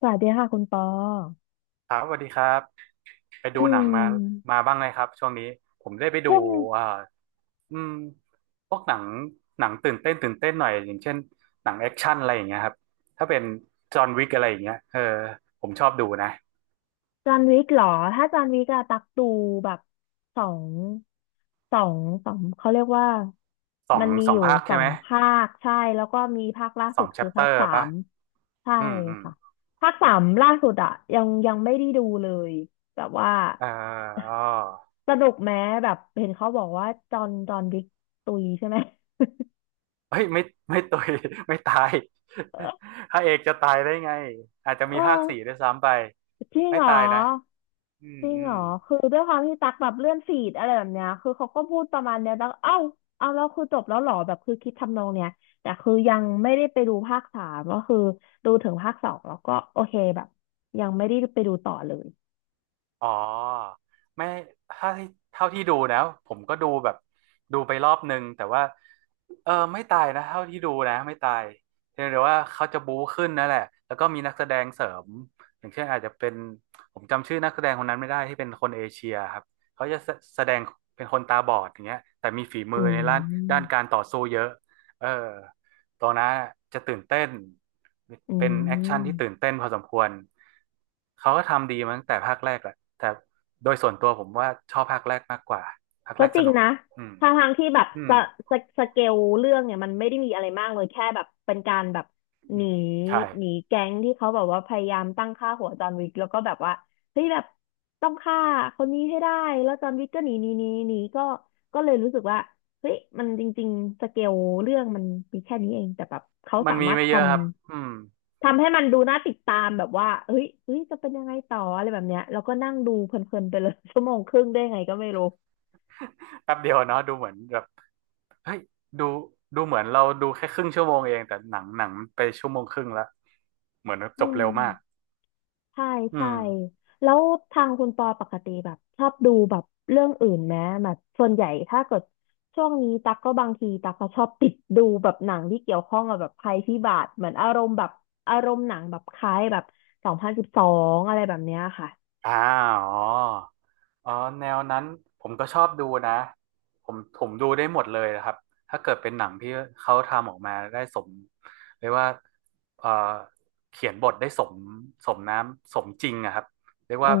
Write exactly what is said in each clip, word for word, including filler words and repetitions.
สวัสดีค่ะคุณปอครับสวัสดีครับไปอืดูหนังมามมาบ้างไหมครับช่วงนี้ผมได้ไปดูเช่วกเอ่ออืมพวกหนังหนังตื่นเต้นตื่นเต้นหน่อยอย่างเช่นหนังแอคชั่นอะไรอย่างเงี้ยครับถ้าเป็นจอห์นวิกอะไรอย่างเงี้ยเออผมชอบดูนะจันวิกเหรอ ถ้าจันวิกอะตักดูแบบสองสองสองเขาเรียกว่าสอมังนมีสอองยู่ภาคสใช่อไหมงภาคใช่แล้วก็มีภาคล่าสสุอดงแชคือปเตภาคอร์สาป่ะมใช่อืมอืมค่ะภาคสามล่าสุดอะยังยังไม่ได้ดูเลยแบบว่าเอออ้อสนุกแม้แบบเห็นเขาบอกว่าจอห์นจอห์นวิกตุยใช่ไหม เฮ้ยไม่ไม่ตุย ไม่ตาย พระเอกจะตายได้ไงอาจจะเอมีภาคอ สี่ด้วยซ้ำไปจริงไม่เหรอตายนะอืมจริงอืเหรม อคือด้วยความที่ตักแบบเลื่อนฟีดอะไรแบบเนี้ยคือเขาก็พูดประมาณเนี้ยแล้วเอ้าเอาแล้วคือจบแล้วเหรอแบบคือคิดทำนองเนี้ยแต่คือยังไม่ได้ไปดูภาคสามก็คือดูถึงภาคสองแล้วก็โอเคแบบยังไม่ได้ไปดูต่อเลยอ๋อไม่ถ้าที่เท่าที่ดูนะผมก็ดูแบบดูไปรอบนึงแต่ว่าเออไม่ตายนะเท่าที่ดูนะไม่ตายเพียงแต่ว่าเขาจะบู๊ขึ้นนั่นแหละแล้วก็มีนักแสดงเสริมอย่างเช่นอาจจะเป็นผมจำชื่อนักแสดงคนนั้นไม่ได้ที่เป็นคนเอเชียครับเขาจะแสแสดงเป็นคนตาบอดอย่างเงี้ยแต่มีฝีมือือในด้านด้านมการต่อสู้เยอะเออตัวนั้นจะตื่นเต้น อืเป็นแอคชั่นที่ตื่ม นเต้นพอสมควร เขาก็ทำดีมาตั้งแต่ภาคแรกแหละแต่โดยส่วนตัวผมว่าชอบภาคแรกมากกว่า ภาคก็แรกจสริงนุกนะอืมทางทางที่แบบอืสมสสเกลเรื่องเนี่ยมันไม่ได้มีอะไรมากเลยแค่แบบเป็นการแบบหนีใช่ หนีแก๊งที่เขาแบบว่าพยายามตั้งค่าหัวจอห์นวิกแล้วก็แบบว่าเฮ้ยแบบต้องฆ่าคนนี้ให้ได้แล้วจอห์นวิกก็หนีหนีหนีหนีก็ก็เลยรู้สึกว่าเฮ้ยมันจริงๆสเกลเรื่องมันมีแค่นี้เองแต่แบบเขามัสานมีมารถไม่ทเยอะครับอืำม ทำให้มันดูน่าติดตามแบบว่าเฮ้ยเอ้ยจะเป็นยังไงต่ออะไรแบบเนี้ยแล้วก็นั่งดูเพลินๆไปเลย ชั่วโมงครึ่งได้ไงก็ไม่รู้ แป๊บเดียวเนาะดูเหมือนแบบเฮ้ยดูดูเหมือนเราดูแค่ครึ่งชั่วโมงเอง แต่หนังหนังไปชั่วโมงครึ่งละเหมือนอืจบเร็วมากม ใช่อืใช่ม แล้วทางคุณปอปกติแบบชอบดูแบบเรื่องอื่นไหมแบบส่วนใหญ่ถ้าเกิดช่วงนี้ตักก็บางทีตักก็ชอบติดดูแบบหนังที่เกี่ยวข้องกับแบบภัยพิบัติเหมือนอารมณ์แบบอารมณ์หนังแบบคล้ายแบบสองพันสิบสองอะไรแบบเนี้ยค่ะอ่าอ๋ออ๋อแนวนั้นผมก็ชอบดูนะผมผมดูได้หมดเลยนะครับถ้าเกิดเป็นหนังที่เขาทำออกมาได้สมเรียกว่าเอ่อเขียนบทได้สมสมน้ำสมจริงอะครับเรียกอืว่า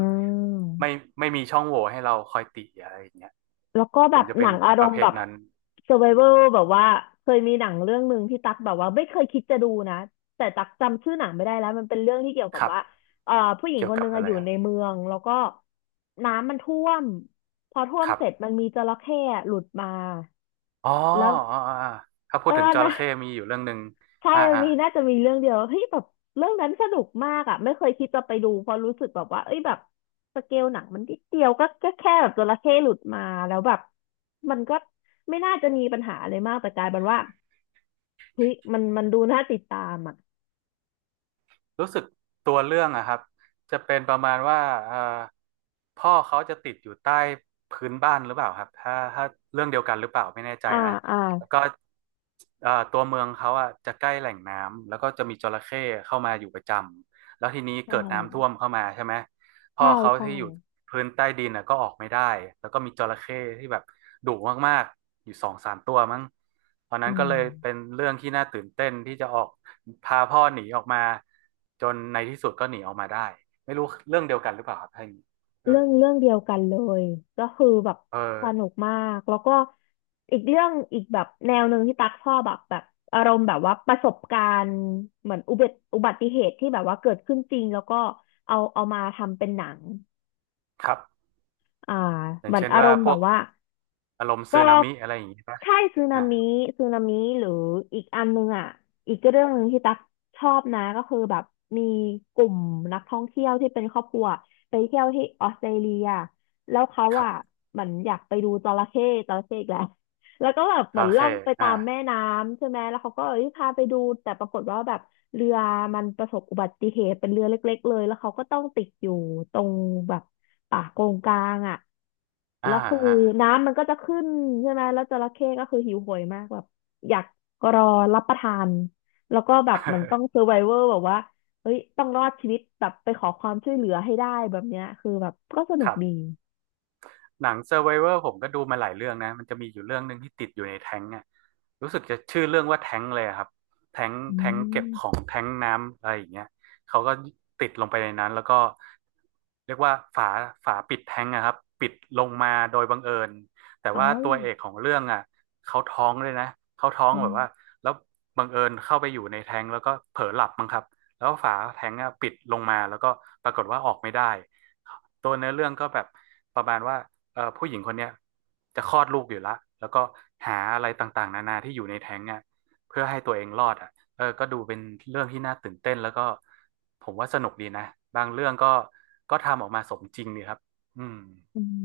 ม ไม่ไม่มีช่องโหว่ให้เราคอยติอะไรอย่างเงี้ยแล้วก็ผแบมบจะหเป็นันงอารประมเภณ์แบทบ นั้น survival แบบว่าเคยมีหนังเรื่องหนึ่งที่ตักแบบว่าไม่เคยคิดจะดูนะแต่ตักจำชื่อหนังไม่ได้แล้วมันเป็นเรื่องที่เกี่ยวกัคบรับว่าเอ่อผู้หญิงเกี่ยควนหกับนึ่งอะอะไรอยู่อะในเมืองแล้วก็น้ำมันท่วมพอท่วมครับเสร็จมันมีจระเข้อะหลุดมาอ๋อแล้วอ๋ออ๋ออ๋อถ้าพูเอดอถึงจนะ ระเข้มีอยู่เรื่องหนึ่งใช่อ่าอันอ่า นี้น่าจะมีเรื่องเดียวเฮ้ยแบบเรื่องนั้นสนุกมากอ่ะไม่เคยคิดจะไปดูเพราะรู้สึกแบบว่าเอ้ยแบบสเกลหนังมันนิดเดียวก็ก็แค่แบบจระเข้หลุดมาแล้วแบบมันก็ไม่น่าจะมีปัญหาอะไรมากแต่กลายเป็นว่าเฮ้ยมันมันดูน่าติดตามอ่ะรู้สึกตัวเรื่องอะครับจะเป็นประมาณว่าเอ่อพ่อเขาจะติดอยู่ใต้พื้นบ้านหรือเปล่าครับถ้าถ้าเรื่องเดียวกันหรือเปล่าไม่แน่ใจอ่านะอ่าแล้วก็เอ่อตัวเมืองเขาอะจะใกล้แหล่งน้ำแล้วก็จะมีจระเข้เข้ามาอยู่ประจำแล้วทีนี้ใชเกิดน้ำท่่ วมเข้ามาใช่ไหม พ่อใช่เขาใช่ที่อยู่พื้นใต้ดินน่ะก็ออกไม่ได้ แล้วก็มีจระเข้ที่แบบดุมากๆอยู่สองสามตัวมั้งตอนอืนั้นก็เลยเป็นม เรื่องที่น่าตื่นเต้นที่จะออกพาพ่อหนีออกมาจนในที่สุดก็หนีออกมาได้ไม่รู้เรื่องเดียวกันหรือเปล่าครับท่านเออเรื่องเรื่องเดียวกันเลยก็คือแบบเออสนุกมากแล้วก็อีกเรื่องอีกแบบแนวหนึ่งที่ตักชอบแบบแบบอารมณ์แบบว่าประสบการณ์เหมือนอุบัติอุบัติเหตุที่แบบว่าเกิดขึ้นจริงแล้วก็เอาเอามาทำเป็นหนังครับอ่าอย่าเหงมือนเช่นอารว่ามณ์พแบวบกว่า อารมณ์สึก็นามิอะไรอย่างนี้ป่ะใช่สึนาอ่ามิสึนามิหรืออีกอันนึงอ่ะอีกเรื่องหนึ่งที่ตักชอบนะก็คือแบบมีกลุ่มนักท่องเที่ยวที่เป็นครอบครัวไปเที่ยวที่ออสเตรเลียแล้วเขาครับอ่ะเหมือนอยากไปดูจระเข้จระเข้อีกแล้ว แล้วก็แบบจเหมือระนล่อเข้งไปตาอ่ามแม่น้ำใช่ไหมแล้วเขาก็เอ้ยพาไปดูแต่ปรากฏว่าแบบเรือมันประสบอุบัติเหตุเป็นเรือเล็กๆเลยแล้วเขาก็ต้องติดอยู่ตรงแบบ ป่าโกงกลางอ่ะอ่าแล้วคืออ่าน้ำมันก็จะขึ้นใช่ไหมแล้วจระเข้ก็คือหิวโหยมากแบบอยากรอรับประทานแล้วก็แบบมันต้องเซอร์ไ o เวอร์แบบว่าเฮ้ยต้องรอดชีวิตแบบไปขอความช่วยเหลือให้ได้แบบเนี้ยคือแบบก็สนุคกรับ ดีหนัง Survivor ผมก็ดูมาหลายเรื่องนะมันจะมีอยู่เรื่องหนึ่งที่ติดอยู่ในแท้งอ่ะรู้สึกจะชื่อเรื่องว่าแท้งเลยอะครับแท้งอืแท้งเก็บมของแท้งน้ำอะไรอย่างเงี้ยเขาก็ติดลงไปในนั้นแล้วก็เรียกว่าฝาฝาปิดแท้งอะครับปิดลงมาโดยบังเอิญแต่ว่าเอ้าตัวเอกของเรื่องอ่ะเขาท้องเลยนะเขาท้องอมแบบว่าแล้วบังเอิญเข้าไปอยู่ในแท้งแล้วก็เผลอหลับมั้งครับแล้วฝาแท้งอะปิดลงมาแล้วก็ปรากฏว่าออกไม่ได้ตัวเนื้อเรื่องก็แบบประมาณว่า เอ่อผู้หญิงคนเนี้ยจะคลอดลูกอยู่ละแล้วก็หาอะไรต่างๆนานาที่อยู่ในแท้งอ่ะเพื่อให้ตัวเองรอดอ่ะเออก็ดูเป็นเรื่องที่น่าตื่นเต้นแล้วก็ผมว่าสนุกดีนะ บางเรื่องก็ก็ทำออกมาสมจริงดีครับอืมอืม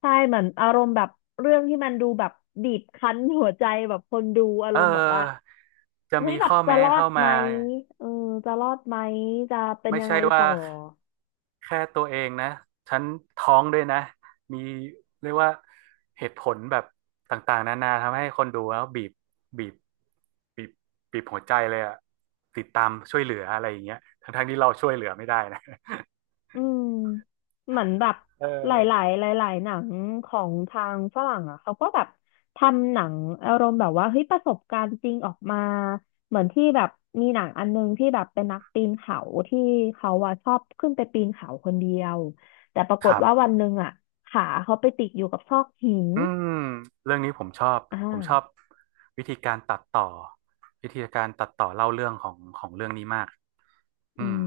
ใช่เหมือนอารมณ์แบบเรื่องที่มันดูแบบบีบคั้นหัวใจแบบคนดูอาเอรมณ์บอกว่าอจะเฮ้ยมีแบบข้อจะแม้รอดเข้าไหมมาเออจะรอดไหมจะเป็นไม่ยังใช่ไงว่า ต่อ แค่ตัวเองนะฉันท้องด้วยนะมีเรียกว่าเหตุผลแบบต่างๆนานาทำให้คนดูแล้วบีบบีบบีบบีบหัวใจเลยอะติดตามช่วยเหลืออะไรอย่างเงี้ยทั้งๆที่เราช่วยเหลือไม่ได้นะอืมเหมือนแบบเอหลอายๆหลายๆหนังของทางฝรั่งอ่ะเขาก็แบบทำหนังอารมณ์แบบว่าเฮ้ยประสบการณ์จริงออกมาเหมือนที่แบบมีหนังอันนึงที่แบบเป็นนักปีนเขาที่เขาอ่ะชอบขึ้นไปปีนเขาคนเดียวแต่ปราคกฏรัว่าวันบหนึ่งอ่ะขาเขาไปติดอยู่กับซอกหินอืมเรื่องนี้ผมชอบอ่ผมชอบา วิธีการตัดต่อวิธีการตัดต่อเล่าเรื่องของของเรื่องนี้มากอือืมม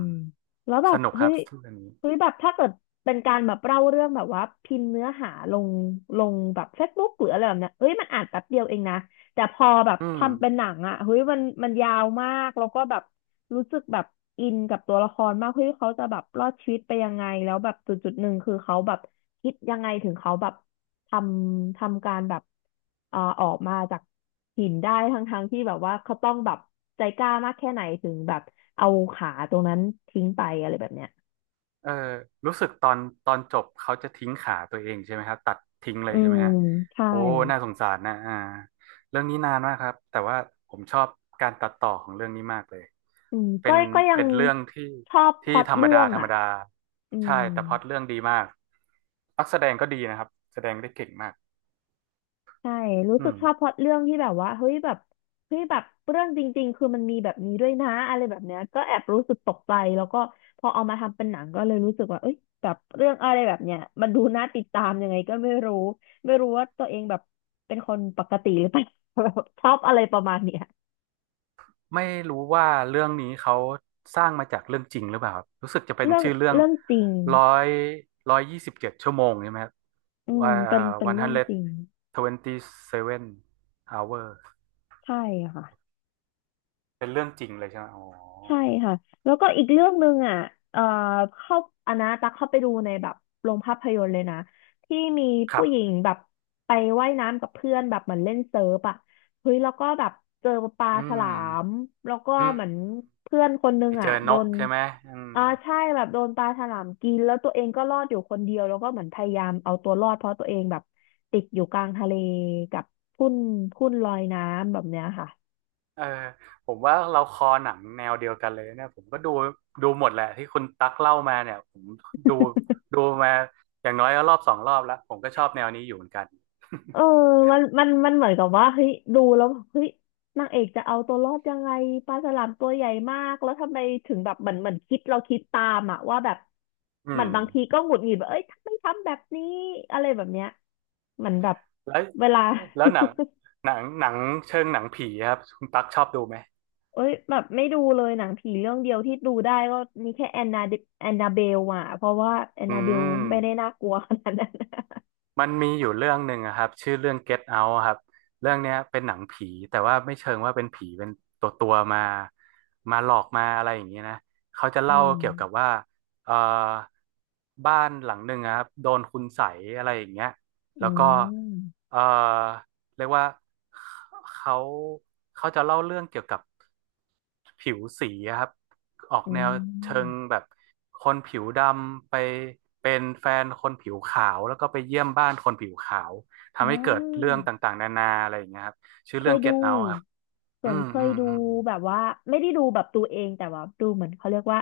แล้วแบสบนุกคเฮ้รับยเรื่องนี้เฮ้ยแบบถ้าเกิดเป็นการแบบเล่าเรื่องแบบว่าพิมพ์เนื้อหาลงลงแบบเฟซบุ๊กหรืออะไรแบบเนี้ยเฮ้ยมันอ่านแป๊บเดียวเองนะแต่พอแบบอืม ทำเป็นหนังอ่ะเฮ้ยมันมันยาวมากแล้วก็แบบรู้สึกแบบอินกับตัวละครมากเฮ้ยเขาจะแบบรอดชีวิตไปยังไงแล้วแบบจุดจุดหนึ่งคือเขาแบบคิดยังไงถึงเขาแบบ ทำทำการแบบเอ่อออกมาจากหินได้ทั้งทั้งที่แบบว่าเขาต้องแบบใจกล้ามากแค่ไหนถึงแบบเอาขาตรงนั้นทิ้งไปอะไรแบบเนี้ยเออรู้สึกตอนตอนจบเขาจะทิ้งขาตัวเองใช่ไหมครับตัดทิ้งเลอืยใช่ไหมมฮะใช่โอ้น่าสงสารนะอ่าเรื่องนี้นานมากครับแต่ว่าผมชอบการตัดต่อของเรื่องนี้มากเลยอืมเป็ก็นก็ยังเป็นเรื่องที่ชอบพที่ล็อตธรรมเรื่ดาองธรรมอ่ะดาอืใช่ม แต่พล็อตเรื่องดีมากนักแสดงก็ดีนะครับแสดงได้เก่งมากใช่รู้สึอืกม ชอบพล็อตเรื่องที่แบบว่าเฮ้ยแบบเฮ้ยแบบเรื่องจริงๆ คือมันมีแบบนี้ด้วยนะอะไรแบบเนี้ยก็แอบรู้สึกตกใจแล้วก็พอเอามาทำเป็นหนังก็เลยรู้สึกว่าเอ้ยแบบเรื่องอะไรแบบเนี้ยมันดูน่าติดตามยังไงก็ไม่รู้ ไม่รู้ว่าตัวเองแบบเป็นคนปกติหรือเปล่า แบบชอบอะไรประมาณเนี้ยไม่รู้ว่าเรื่องนี้เขาสร้างมาจากเรื่องจริงหรือเปล่าครับรู้สึกจะเป็นเรื่องชื่อเรื่องเรื่องจริงร้อยร้อยยี่สิบเจ็ดชั่วโมงใช่ไหมครับอืมว่าเอ่เป็อนเป็นวันเรื่ฮัอนงเลดจริง ทเวนตี้เซเว่นอเวอร์ใช่ค่ะ เป็นเรื่องจริงเลยใช่ไหมอ๋อใช่ค่ะแล้วก็อีกเรื่องหนึ่งอ่ะเอ่อเข้าอันนะตักเข้าไปดูในแบบโรงภาพยนตร์เลยนะที่มีครัผู้หญิงบแบบไปว่ายน้ำกับเพื่อนแบบเหมือนเล่นเซิร์ฟอ่ะเฮ้ยแล้วก็แบบเจอปลาอืฉลามมแล้วก็อืมเหมือนเพื่อนคนนึไปงเจอ่ะอโดนกนใช่ไหมอืม อ่าใช่แบบโดนปลาฉลามกินแล้วตัวเองก็รอดอยู่คนเดียวแล้วก็เหมือนพยายามเอาตัวรอดเพราะตัวเองแบบติดอยู่กลางทะเลกับทุ่นทุ่นลอยน้ำแบบเนี้ยค่ะ เออผมว่าเราคอหนังแนวเดียวกันเลยเนี่ยผมก็ดูดูหมดแหละที่คุณตั๊กเล่ามาเนี่ยผมดูดูมาอย่างน้อยก็รอบสองรอบแล้วผมก็ชอบแนวนี้อยู่เหมือนกัน เออมันมันมันเหมือนกับว่าเฮ้ยดูแล้วแบบเฮ้ยนางเอกจะเอาตัวรอดยังไงปลาฉลามตัวใหญ่มากแล้วทำไมถึงแบบเหมือนเหมือนคิดเราคิดตามอะว่าแบบ อืเหมือนมบางทีก็หงุดหงิดแบบเอ้ยทำไมทำแบบนี้อะไรแบบเนี้ยเหมือนแบบแล้วเวลา แล้วหนังหนังหนังเชิงหนังผีครับคุณตั๊กชอบดูไหม เอ้ยแบบไม่ดูเลยหนังผีเรื่องเดียวที่ดูได้ก็มีแค่แอนนาแอนนาเบลอ่ะเพราะว่าแอนอืนาเบลไม่ได้ม น่ากลัวขนาดนั้นมันมีอยู่เรื่องหนึ่งอะครับชื่อเรื่อง Get Out อะครับเรื่องเนี้ยเป็นหนังผีแต่ว่าไม่เชิงว่าเป็นผีเป็นตัวตัวมามาหลอกมาอะไรอย่างนี้นะเขาจะอืเล่ามเกี่ยวกับว่าเอ่อบ้านหลังหนึ่งอะครับโดนคุณใสยอะไรอย่างเงี้ยแล้อืวก็มเอ่อเรียกว่าเขาเขาจะเล่าเรื่องเกี่ยวกับ ผิวสีอะครับออกอืแนวเชิงมแบบคนผิวดำไปเป็นแฟนคนผิวขาวแล้วก็ไปเยี่ยมบ้านคนผิวขาวอ่ทำให้เกิดเรื่องา ต่างๆนานาอะไรอย่างเงี้ยครับเคยเก็ดู ตเอาครับส่อืวนมเคอืยมดูอืมแบบว่าไม่ได้ดูแบบตัวเองแต่ว่าดูเหมือนเขาเรียกว่า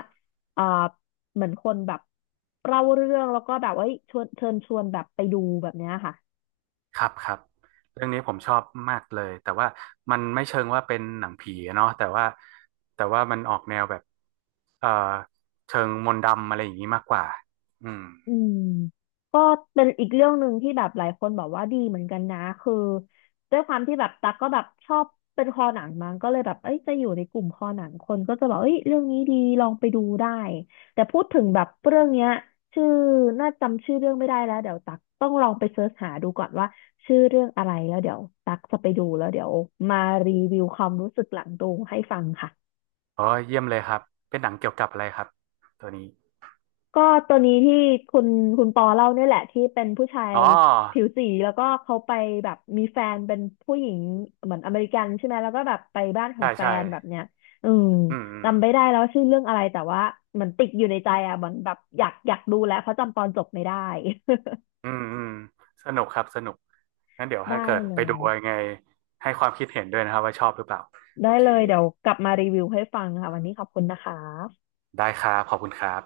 เอ่อเหมือนคนแบบเล่าเรื่องแล้วก็แบบว่าเอ้ยชวนเชิญชวนแบบไปดูแบบเนี้ยค่ะครับครับเรื่องนี้ผมชอบมากเลยแต่ว่ามันไม่เชิงว่าเป็นหนังผีอะเนาะแต่ว่าแต่ว่ามันออกแนวแบบเอ่อเชิงมนต์ดำอะไรอย่างนี้มากกว่าอืมอืม เป็นอีกเรื่องหนึ่งที่แบบหลายคนบอกว่าดีเหมือนกันนะคือด้วยความที่แบบตักก็แบบชอบเป็นคอหนังมั้งก็เลยแบบเอ้ยจะอยู่ในกลุ่มคอหนังคนก็จะบอกเอ้ยเรื่องนี้ดีลองไปดูได้แต่พูดถึงแบบเรื่องเนี้ยชื่อน่าจำชื่อเรื่องไม่ได้แล้วเดี๋ยวตักต้องลองไปเสิร์ชหาดูก่อนว่าชื่อเรื่องอะไรแล้วเดี๋ยวตักจะไปดูแล้วเดี๋ยวมารีวิวความรู้สึกหลังดูให้ฟังค่ะ อ๋อเยี่ยมเลยครับเป็นหนังเกี่ยวกับอะไรครับตัวนี้ก็ตัวนี้ที่คุณคุณปอเล่าเนี่ยแหละที่เป็นผู้ชายอ๋อผิวสีแล้วก็เขาไปแบบมีแฟนเป็นผู้หญิงเหมือนอเมริกันใช่ไหมแล้วก็แบบไปบ้านขอใช่งแฟใช่ นแบบเนี้ยอืมอืมอืมจำไม่ได้แล้วว่าชื่อเรื่องอะไรแต่ว่าเหมือนติดอยู่ในใจอ่ะเหมือนแบบอยากอยากดูแล้วเพราะจำตอนจบไม่ได้ อืมอืมสนุกครับสนุกงั้นเดี๋ยว ถ้าได้เกิดเลไปดูยยังไงให้ความคิดเห็นด้วยนะครับว่าชอบหรือเปล่าโอได้เคเลยเดี๋ยวกลับมารีวิวให้ฟังค่ะวันนี้ขอบคุณนะคะได้ครับขอบคุณครับ